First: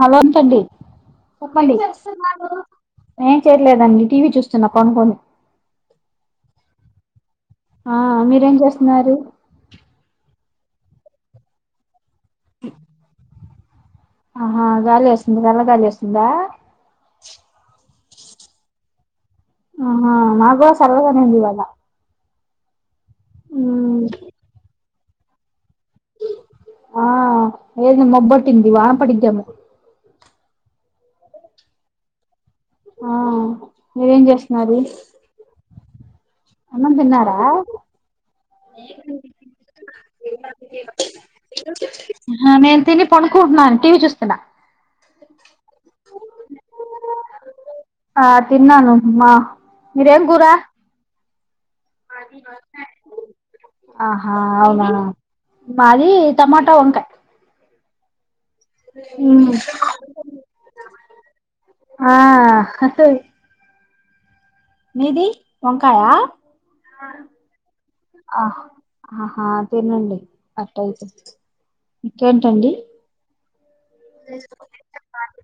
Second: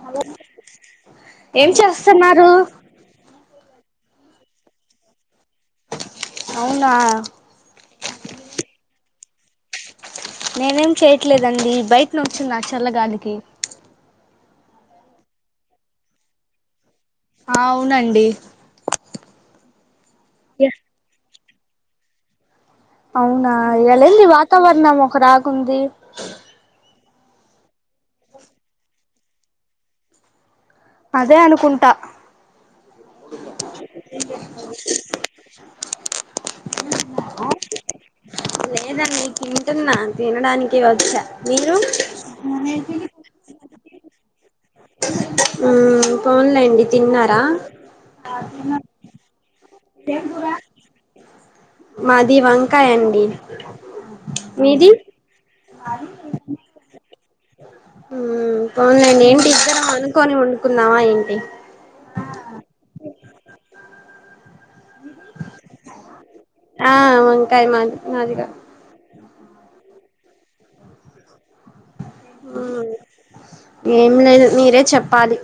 హలోంచండి ఏం చెప్పండి చేస్తున్నారు ఏ చేయలేదండి టీవీ చూస్తున్నా కొనుక్కని అవునా ఆ మీరేం చేస్తున్నారు నేనేం చేయట్లేదండి ఈ బైక్ న వచ్చుంది చల్లగాలికి ఆహా గాలి వేస్తుంది గలా గాలి వస్తుందా ఆ అవునండి ఆహా మకుడ సళ్ళగ ఉంది ఇవాల అవునా ఉమ్, ఎళంది వాతవరణము రాక ఉంది ఆ ఏది మబ్బట్టింది వాన పడిద్ది ఏమో అదే అనుకుంట ఆ మీరేం చేస్తనారు అన్నం తిన్నారా లేదండి తింటున్నా తినడానికి వచ్చా మీరు నేను తిని పనుకుంటున్నా టీవ చూస్తున్న పోన్లేండి తిన్నార ఆ తిన్నాను మా మీరేం కూర మాది వంకాయ అండి ఆహా అవునా మీది మాది టమాటా వంకాయ పోవునులేండి ఉమ్, ఏంటి ఇద్దరం అనుకొని వండుకుందామా ఏంటి ఆ మీది వంకాయా ఆ వంకాయ మాది మాదిగా ఆహా తినండి అట్టయితే ఇంకేంటండి మ్మ్ ఏం లేదు మీరే చెప్పాలి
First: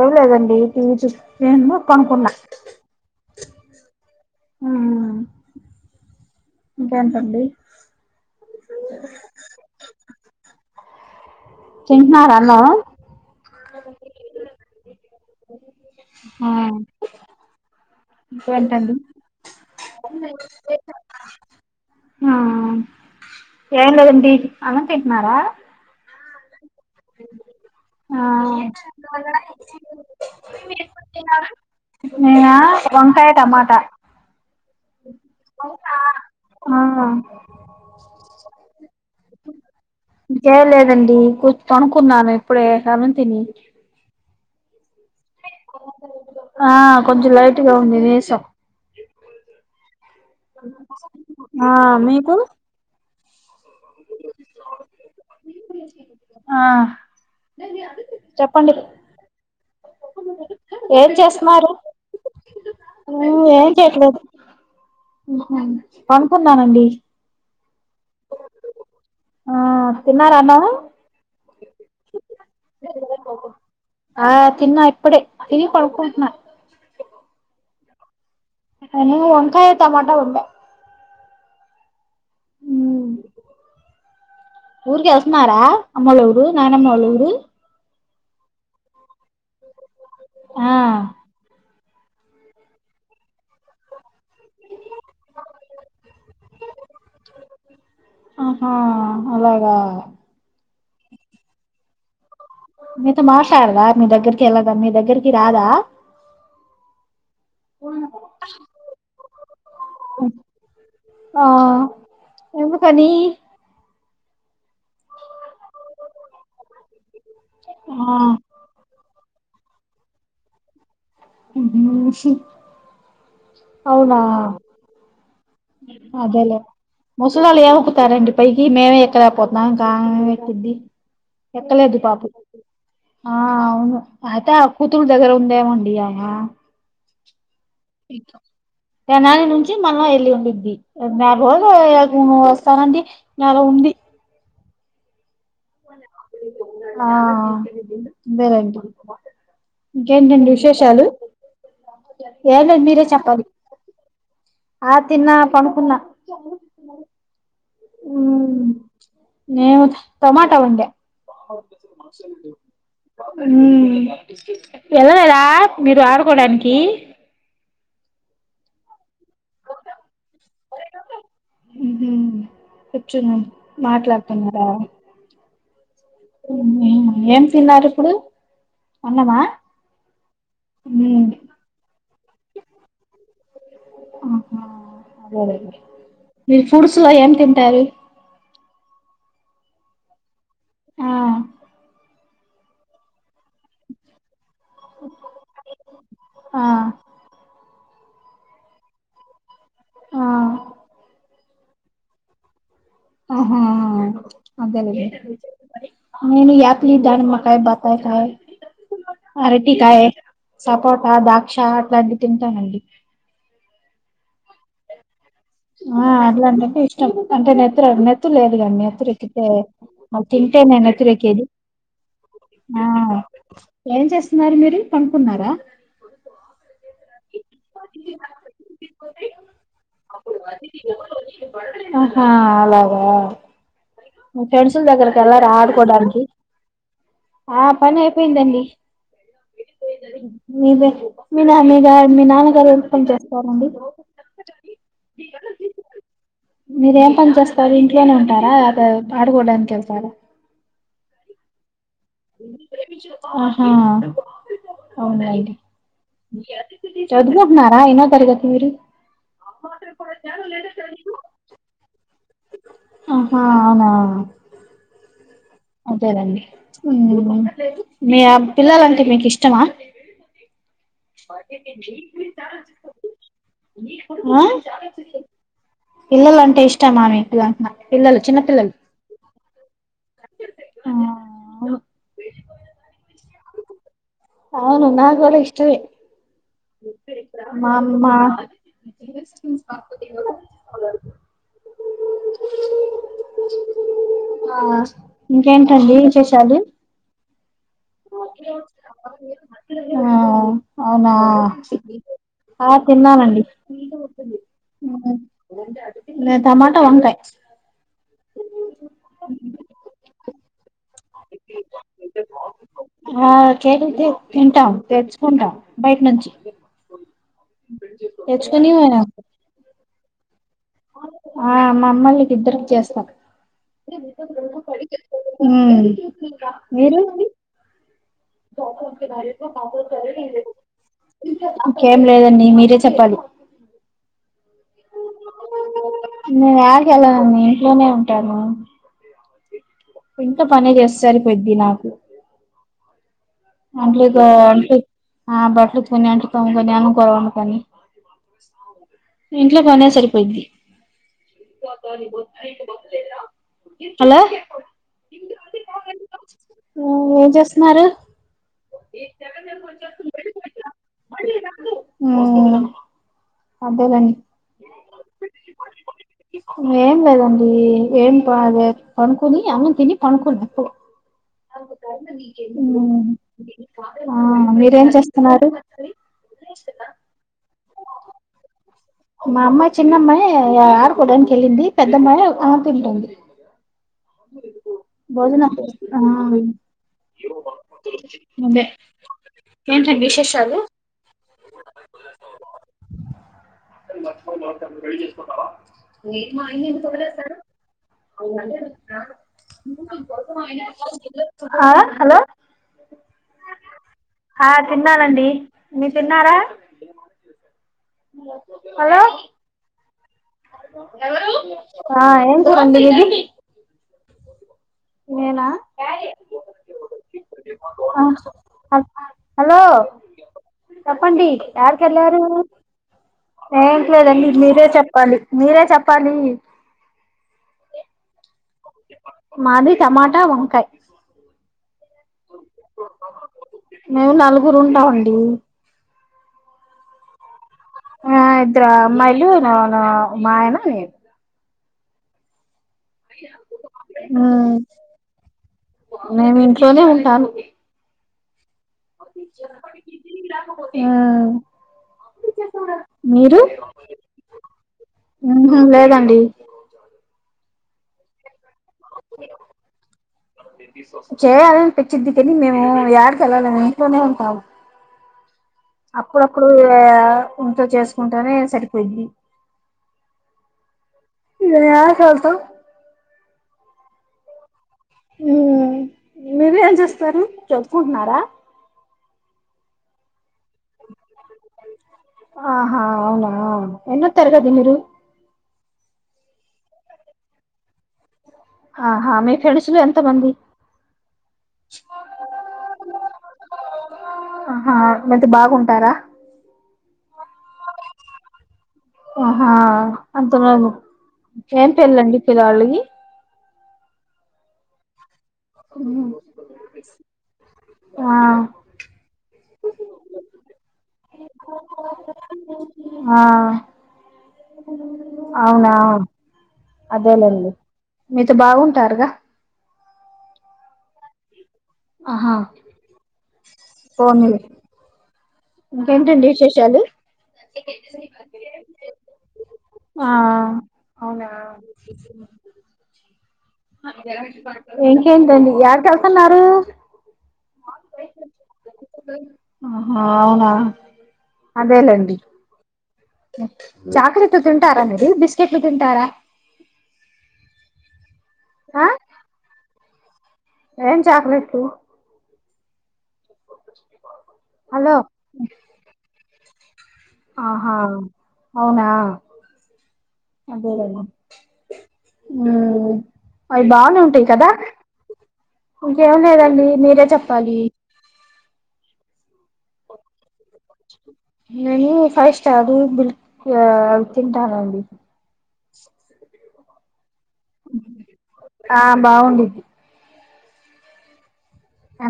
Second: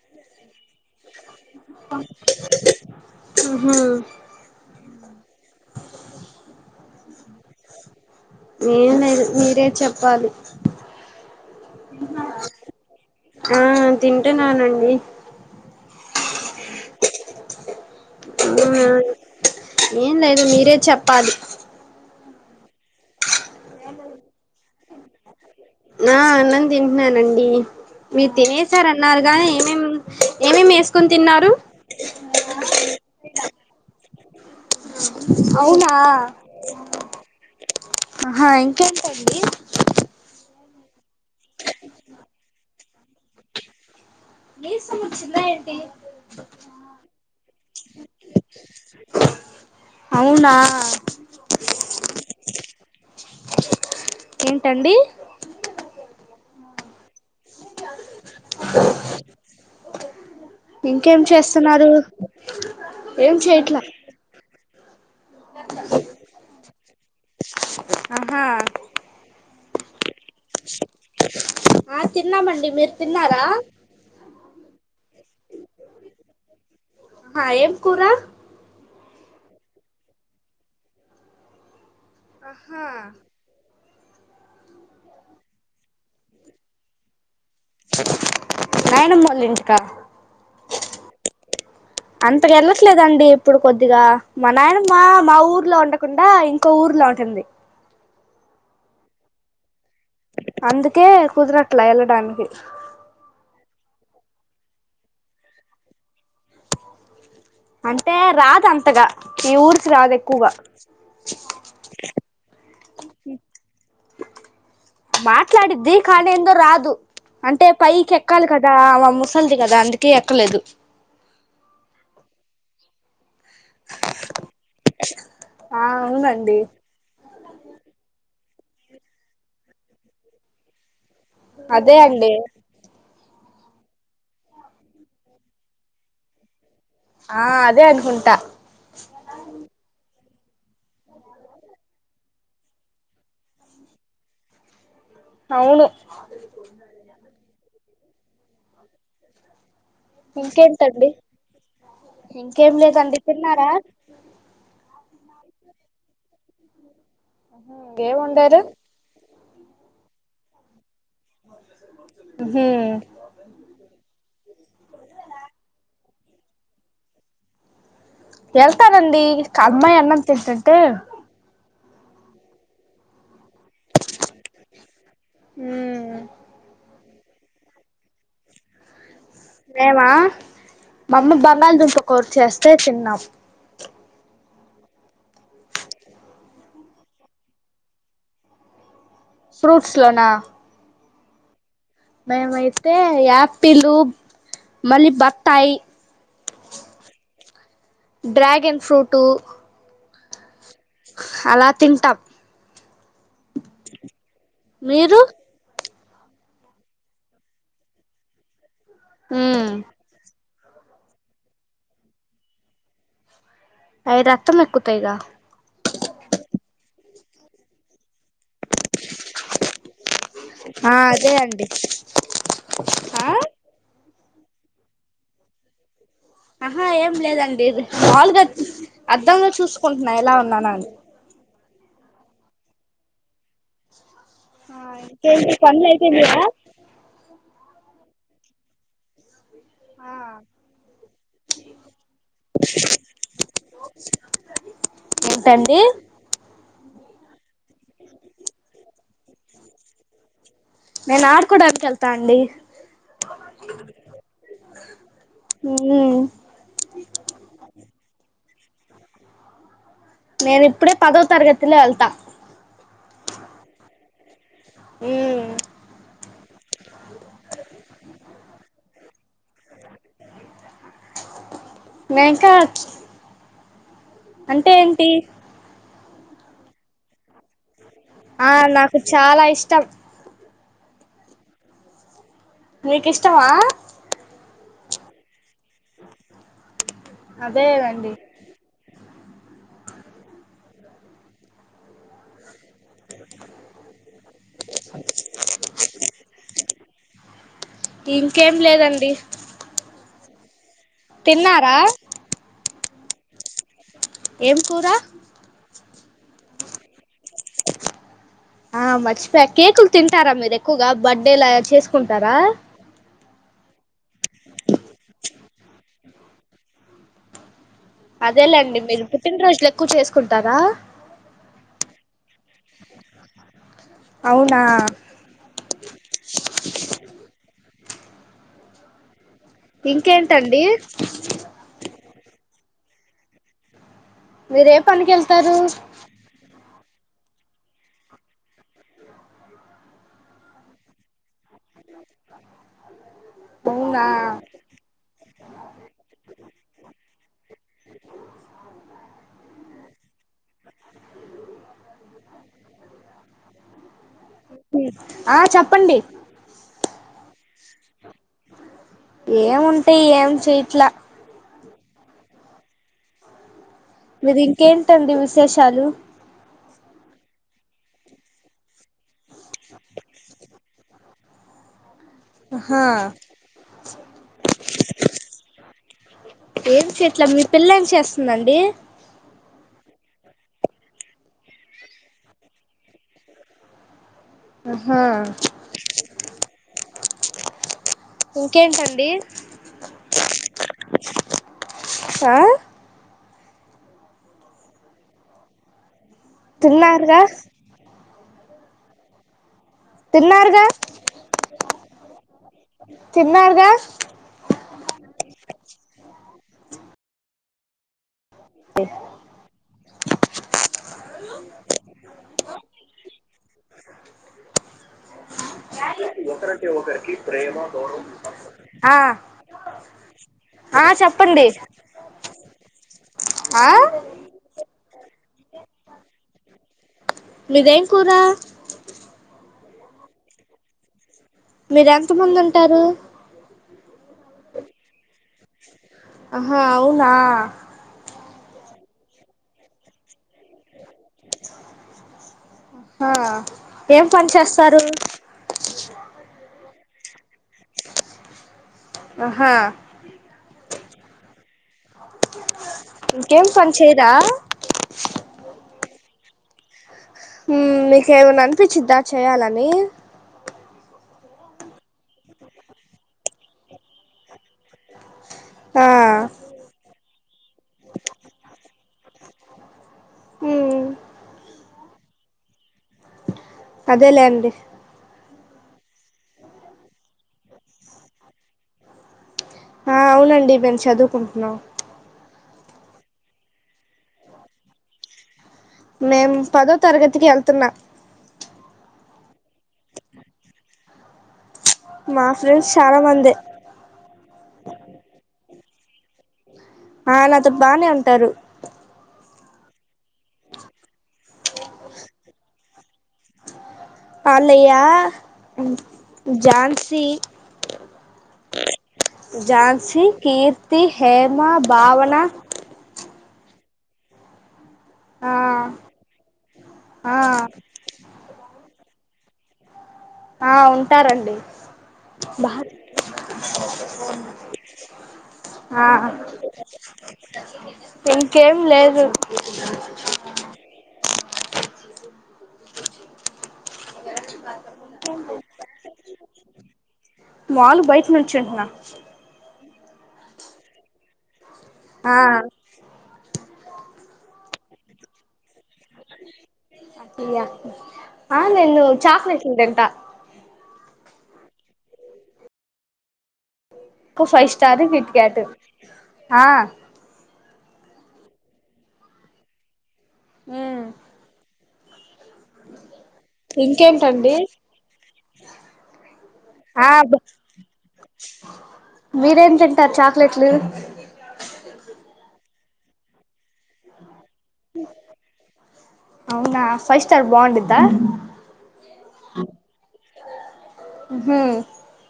ఎవ లేదండి వి చ ఏమ పనుకుడలే ఉహు అ ఇంకేంటండి నే మీరే చెప్పాలి తంటున్నారలో ఆ తింటున్నానండి అవునా ఇంటండి ఏం లేదు మీరే చెప్పాలి ఆ ఏ లేదండి అనంతంటన్నారా ఆ అన్నం తింటున్నానండి మీరు తినేసార అన్నారు నీ ఏమేం ఏమేమి వేసుకుొని తిన్నారు నేనా వంకాయ టమాటా అవునా ఆ హా ఇంకేంటండి చేయలేదండిర్ కొనుకున్నాను ఇప్పుడే సవంతిని బస్ ఆ కొంచెం లైట్గా ఉంది నసం అవునా ఆ మీకు ఏంటండి ఆ చెప్పండి ఏం చేస్తున్నారు ఏం చె ఎట్ల పనుకున్నానండి ఆహా ఆ తిన్నార అన్న ఆ తిన్నామండి మీరు తిన్నారా ఆ తిన్నా ఇప్పుడే తిని కొనుకుంటున్నా కుకుర వంకాయ టమాోటా ఉంటే ఆహా ఊరికి వస్తున్నారా అమ్మల ఊరు నానమ్మ వాళ్ళ ఊరు కయనా మ లంకా ఆ అంతక వెళ్ళట్లేదండి ఇప్పుడు కొద్దిగా మా నాయన మా మా ఊర్లో ఉండకుండా ఇంకో ఊర్లో ఉంటుంది ఆహా అలాగా అందుకే కుదరట్లే వెళ్ళడానికి మీతో మాట్లాడదా మీ దగ్గరికి వెళ్ళదా మీ దగ్గరికి రాదా అంటే రాదు అంతగా ఈ ఊరికి రాదు ఎక్కువగా ఆ ఎందుకని మాట్లాడిద్ది కానీందో రాదు అంటే పైకి ఆ ఎక్కాలి కదా మమ్మ అసది కదా అందుకే ఎక్కలేదు అష అవునా ఆ అదేలే అవునండి ముసులొల్లు ఏం ఎక్కుతారండి పైకి మేమే ఎక్కడకపోతున్నాం ఇంకా ఆమె ఏమి ఎక్కుది అదే ఎక్కలేదు పాప అండి ఆ అవును అయితే కూతురుల దగ్గర ఉందేమండి అమే ఆ అదే అనుకుంటా ఎనాని నుంచి మల్లా వెళ్ళి ఉ ది నెల రోజులు వస్తానండి నెల ఉంది అవును ఆ అతేలెండి ఇంకేంటండి ఏం ఇంకేం లేదు మీరే లేదండి చెప్పాలి తిన్నారా ఆ తిన్నా పడుకున్న ఇంకేం వండారు నేను టమాట వండ ఆమ్ వెళ్ళలేదా మీరు [unintelligible] కొడానికి ఎళ్తనండి అమ్మాయి అన్నం తింటుంటే కూర్చున్న మాట్లాడుతున్నరా ఆ [unintelligible] ఏం తిన్నారు ఇప్పుడు అన్నమా మేమా మా ఉమ్ అమ్మ బంగాళదుుంప కూర చేస్తే తిన్నాం [unintelligible] మీరు ఫ్రూట్స్ లో ఏం తింటారు ఫ్రూట్స్ లోనా ఆ మేమ్ అయితే యాప్ ఆపిలు మళ్ళీ బత్తాయి ఆ డ్రాగన్ ఫ్రూటు ఆ అలా తింటాం ఆహా అద మీరు ఆ యాపిల్ దానిమ్మకాయ్ బత్తాయికాయ్ మ్మ్ అరటికాయ్ సపోటా దాక్ష అట్లాంటి తింటానండి అయిదు అత్త ముక్కుతా ఈగ ఆ అట్లాంటంటే ఇష్టం అంటే నెత్రు నెత్తురు లేదుకద నెత్తురు ఎక్కితే తింటే ఆ నెత్తురు అదే ఎక్కిరు అండి ఆ ఏం చే గారు పనుకున్నారా ఆహా ఏం లేదండి పాలుగా అర్ధంగా చూసుకుంటున్నా ఎలా ఉన్నా [unintelligible] [inaudible] ఆహా అలాగా మీ ఆ ఫ్రెండ్స్లుదగ్గరకెల్లరా ఇంకేంటి పనులు ఆడుకోడానికి అయిపోయినయా ఆ పన్లుఅయిపోయిందండి ఆ మీదే మీ నా మీ గ మీ నాన్నగారు ఏం పని చేస్తారండి ఏంటండీ ఏం పని చేస్తారు ఇంట్లోనే ఉంటారా అద ఆడుకోడానికి వెళ్తారా నేన్ ఆడుకొడానికి ఆహా అవునా అండి మ్మ్ చదువుకుంటున్నార ఎన్నో తరగతి రు [unintelligible] నేను ఇప్పుడే పదో తరగతిలో వెళ్తా ఆహా అవునా ఉ అదేనండి మీ పిల్లలంటే మీకు ఇష్టం ఇష్టవా చ నేను ఇంకా [unintelligible] ఆ అంటే ఏంటి పిల్లలు అంటే ఇష్టమా మీకు పిల్లలు చిన్న ఆ పిల్లలు నాకు చాలా ఇష్టం కుత్త [unintelligible] ఆ మీకు ఇష్టమ అవును నాకూడా ఇష్టవే అదేనండి మామా స్ [unintelligible] ఆ ఇంకేంటండి విశేషాలు ఇంకేం లేదండి ఆ అవునా తిన్నారా తిన్నానండి ఏం కూరా ఇ టమాటా వంకాయ ఆ మర్చిపోయా కేకులు తి తంటారా మీరు ఎక్కువగా బర్త్డే లా చేసుకుంటారా ఆ కేతే తింటాం తెచ్చుకుంటాం బయట నుంచి తెచ్చుకొని అదేలేండి మీరు పుట్టినరోజుల ఎక్కువ చేసుకుంటారా ఆ మా అవునా ఉమ్ మీర [unintelligible] బార ఇంకేంటండి [unintelligible] [inaudible] లేదండి మీరే చెప్పాలి మీరే పనికిళ్ న ఎలా అండి ఇంట్లోనే ఉంటను ఇంకా పనే చేస్తారు పెద్ద నాకు అవునా అట్లేదు అంట ఆ బట్టలు కొని అంటుతాము కాని అన్నకోరవను కాని ఇంట్లో కానీ సరిపోయింది హలో ఉమ్ ఆ చెప్పండి ఏం చేస్తున్నారు ఏంంటాయి ఏం చెయట్లా ఉమ్ మీరు ఇంకేంటండి విశేషాలు ఏం లేదండి ఏం పనుకుొని అమ్న్నని తిని పనుకోలే అప్పుడు ఉమ్ ఏమి చెట్ల మీ పిల్ల ఏమి చేస్తుందండి మా అమ్మాయి చిన్నమ్మాయి ఆరుకోడానికి వెళ్ళింది పెద్దమ్మాయి ఆ తింటుంది ఆహా భోజన అ ఇవ అందే ఇంకేంటండి ఏంతండి విశేష అలు ఆ ఇప్పుడు వాడిని మర్చిపోయి వాడినే పెళ్లి చేసుకుంటావా నేట్ మా అయింది ఎంత తిన్నారుగా పొలేస్తారు అవుళ తిన్నారుగా ఆ అ హలో తిన్నారుగా తిన్నానండి తిన్నారా హలో ఎవరు ఆ ఎం కూర అండి మీది నేనా ఆ హలో చెప్పండి యారకి వెళ్ళారు ఆ ఏంటి లేడండి మీరే చెప్ప చెప్పాలి మీరే చెప్పాలి మీదేం కూర మాది టమాటా వంకాయ మీర ఎంత మంది ఉంటారు మేము నలుగురు ఉంటామండి ఆహా అవునా ఆ ఇద్దరు అమ్మాయిలు మాయనా నేను ఆ ఏం పని చేస్తారు నేను ఇంట్లోనే ఉంటాను ఆహా గ్రా ఆ ఇంకేం పని చేయదా అండి ఉమ్ మీకే మన్నా చుప్పించిద్దా చేయాలని చేయాలనిపించింది కాని మేము ఎడికి వెళ్ళాలము ఇంట్లోనే ఉంటాము ఆ అప్పుడప్పుడు కొంత చేసుకుంటానే సరిపోయింది ఇంక ఎడకి వెళ్ళాతం అదే లేండి ఉ మీరు ఏం చేస్తారు చదువు కుంటున్నారా ఆ అవునండి మేము చదువుకుంటున్నాం ఆహా అవునా ఎన్నో తరగతి మీరు మేం పదో తరగతికి వెళ్తున్నా ఆహా మే ఫ్రెండ్స్ లు ఎంత మంది మా ఫ్రెండ్స్ చాలామందే ఉంటారా ఆ నాతో బానే ఉంటారు ఆహా అంత ఏం పెర్లుండి పిల్లలియి అలాయ ఝాన్సీ ఆ ఝాన్సీ కీర్తి హేమ భావన ఆ ఆ అవునా ఆ అదేలేండి మీతో బాగుంట టారుగా ఆ ఉంటారంండి ఆహా బ పోనీలే ఇంకేంటండి విశేషాలు ఇంకేం లేదు ఆ అవునా ఇంకేంటండి యాడికి వెళ్తున్నారు మాములు బయట నుంచుంటున్నా ఆహా అవునా ఆ అదేలేండి చాక్లెట్ తింటారా మీరు బిస్కెట్ ఆ నేను ఆ చాక్లేెట్ తింట ఏం చాక్లెట్ ఇ ఫైవ్ స్టారు హలో కిట్కాట్ ఆా ఆహా అవునా అదేద అవి బాగునే ఉంటాయి ఇంకేంటండి కదా ఇంకేం లేదండి ఆ మీరే చెప్పాలి మీరేం తింటారు చాక్లెట్లు నను ఫస్ట్ చది బల్ తింటానండి వునా ఫైవ్ స్టార్ బాగుండద్ద ఆ బాగుండిద్ది హ అ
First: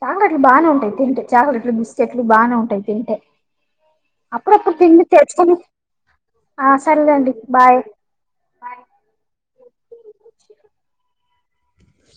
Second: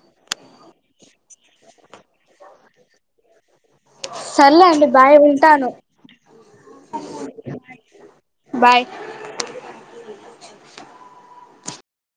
చాక్లెట్లు బాగానే ఉంటాయి తింటే చాక్లెట్లు బిస్కెట్లు బాగానే ఉంటాయి తింటే సర్లే అప్పుడప్పుడు అండి తిండి బాయ్ తెచ్చుకొని ఉంటాను ఆ సరెలేండి బాయ్ బాయ్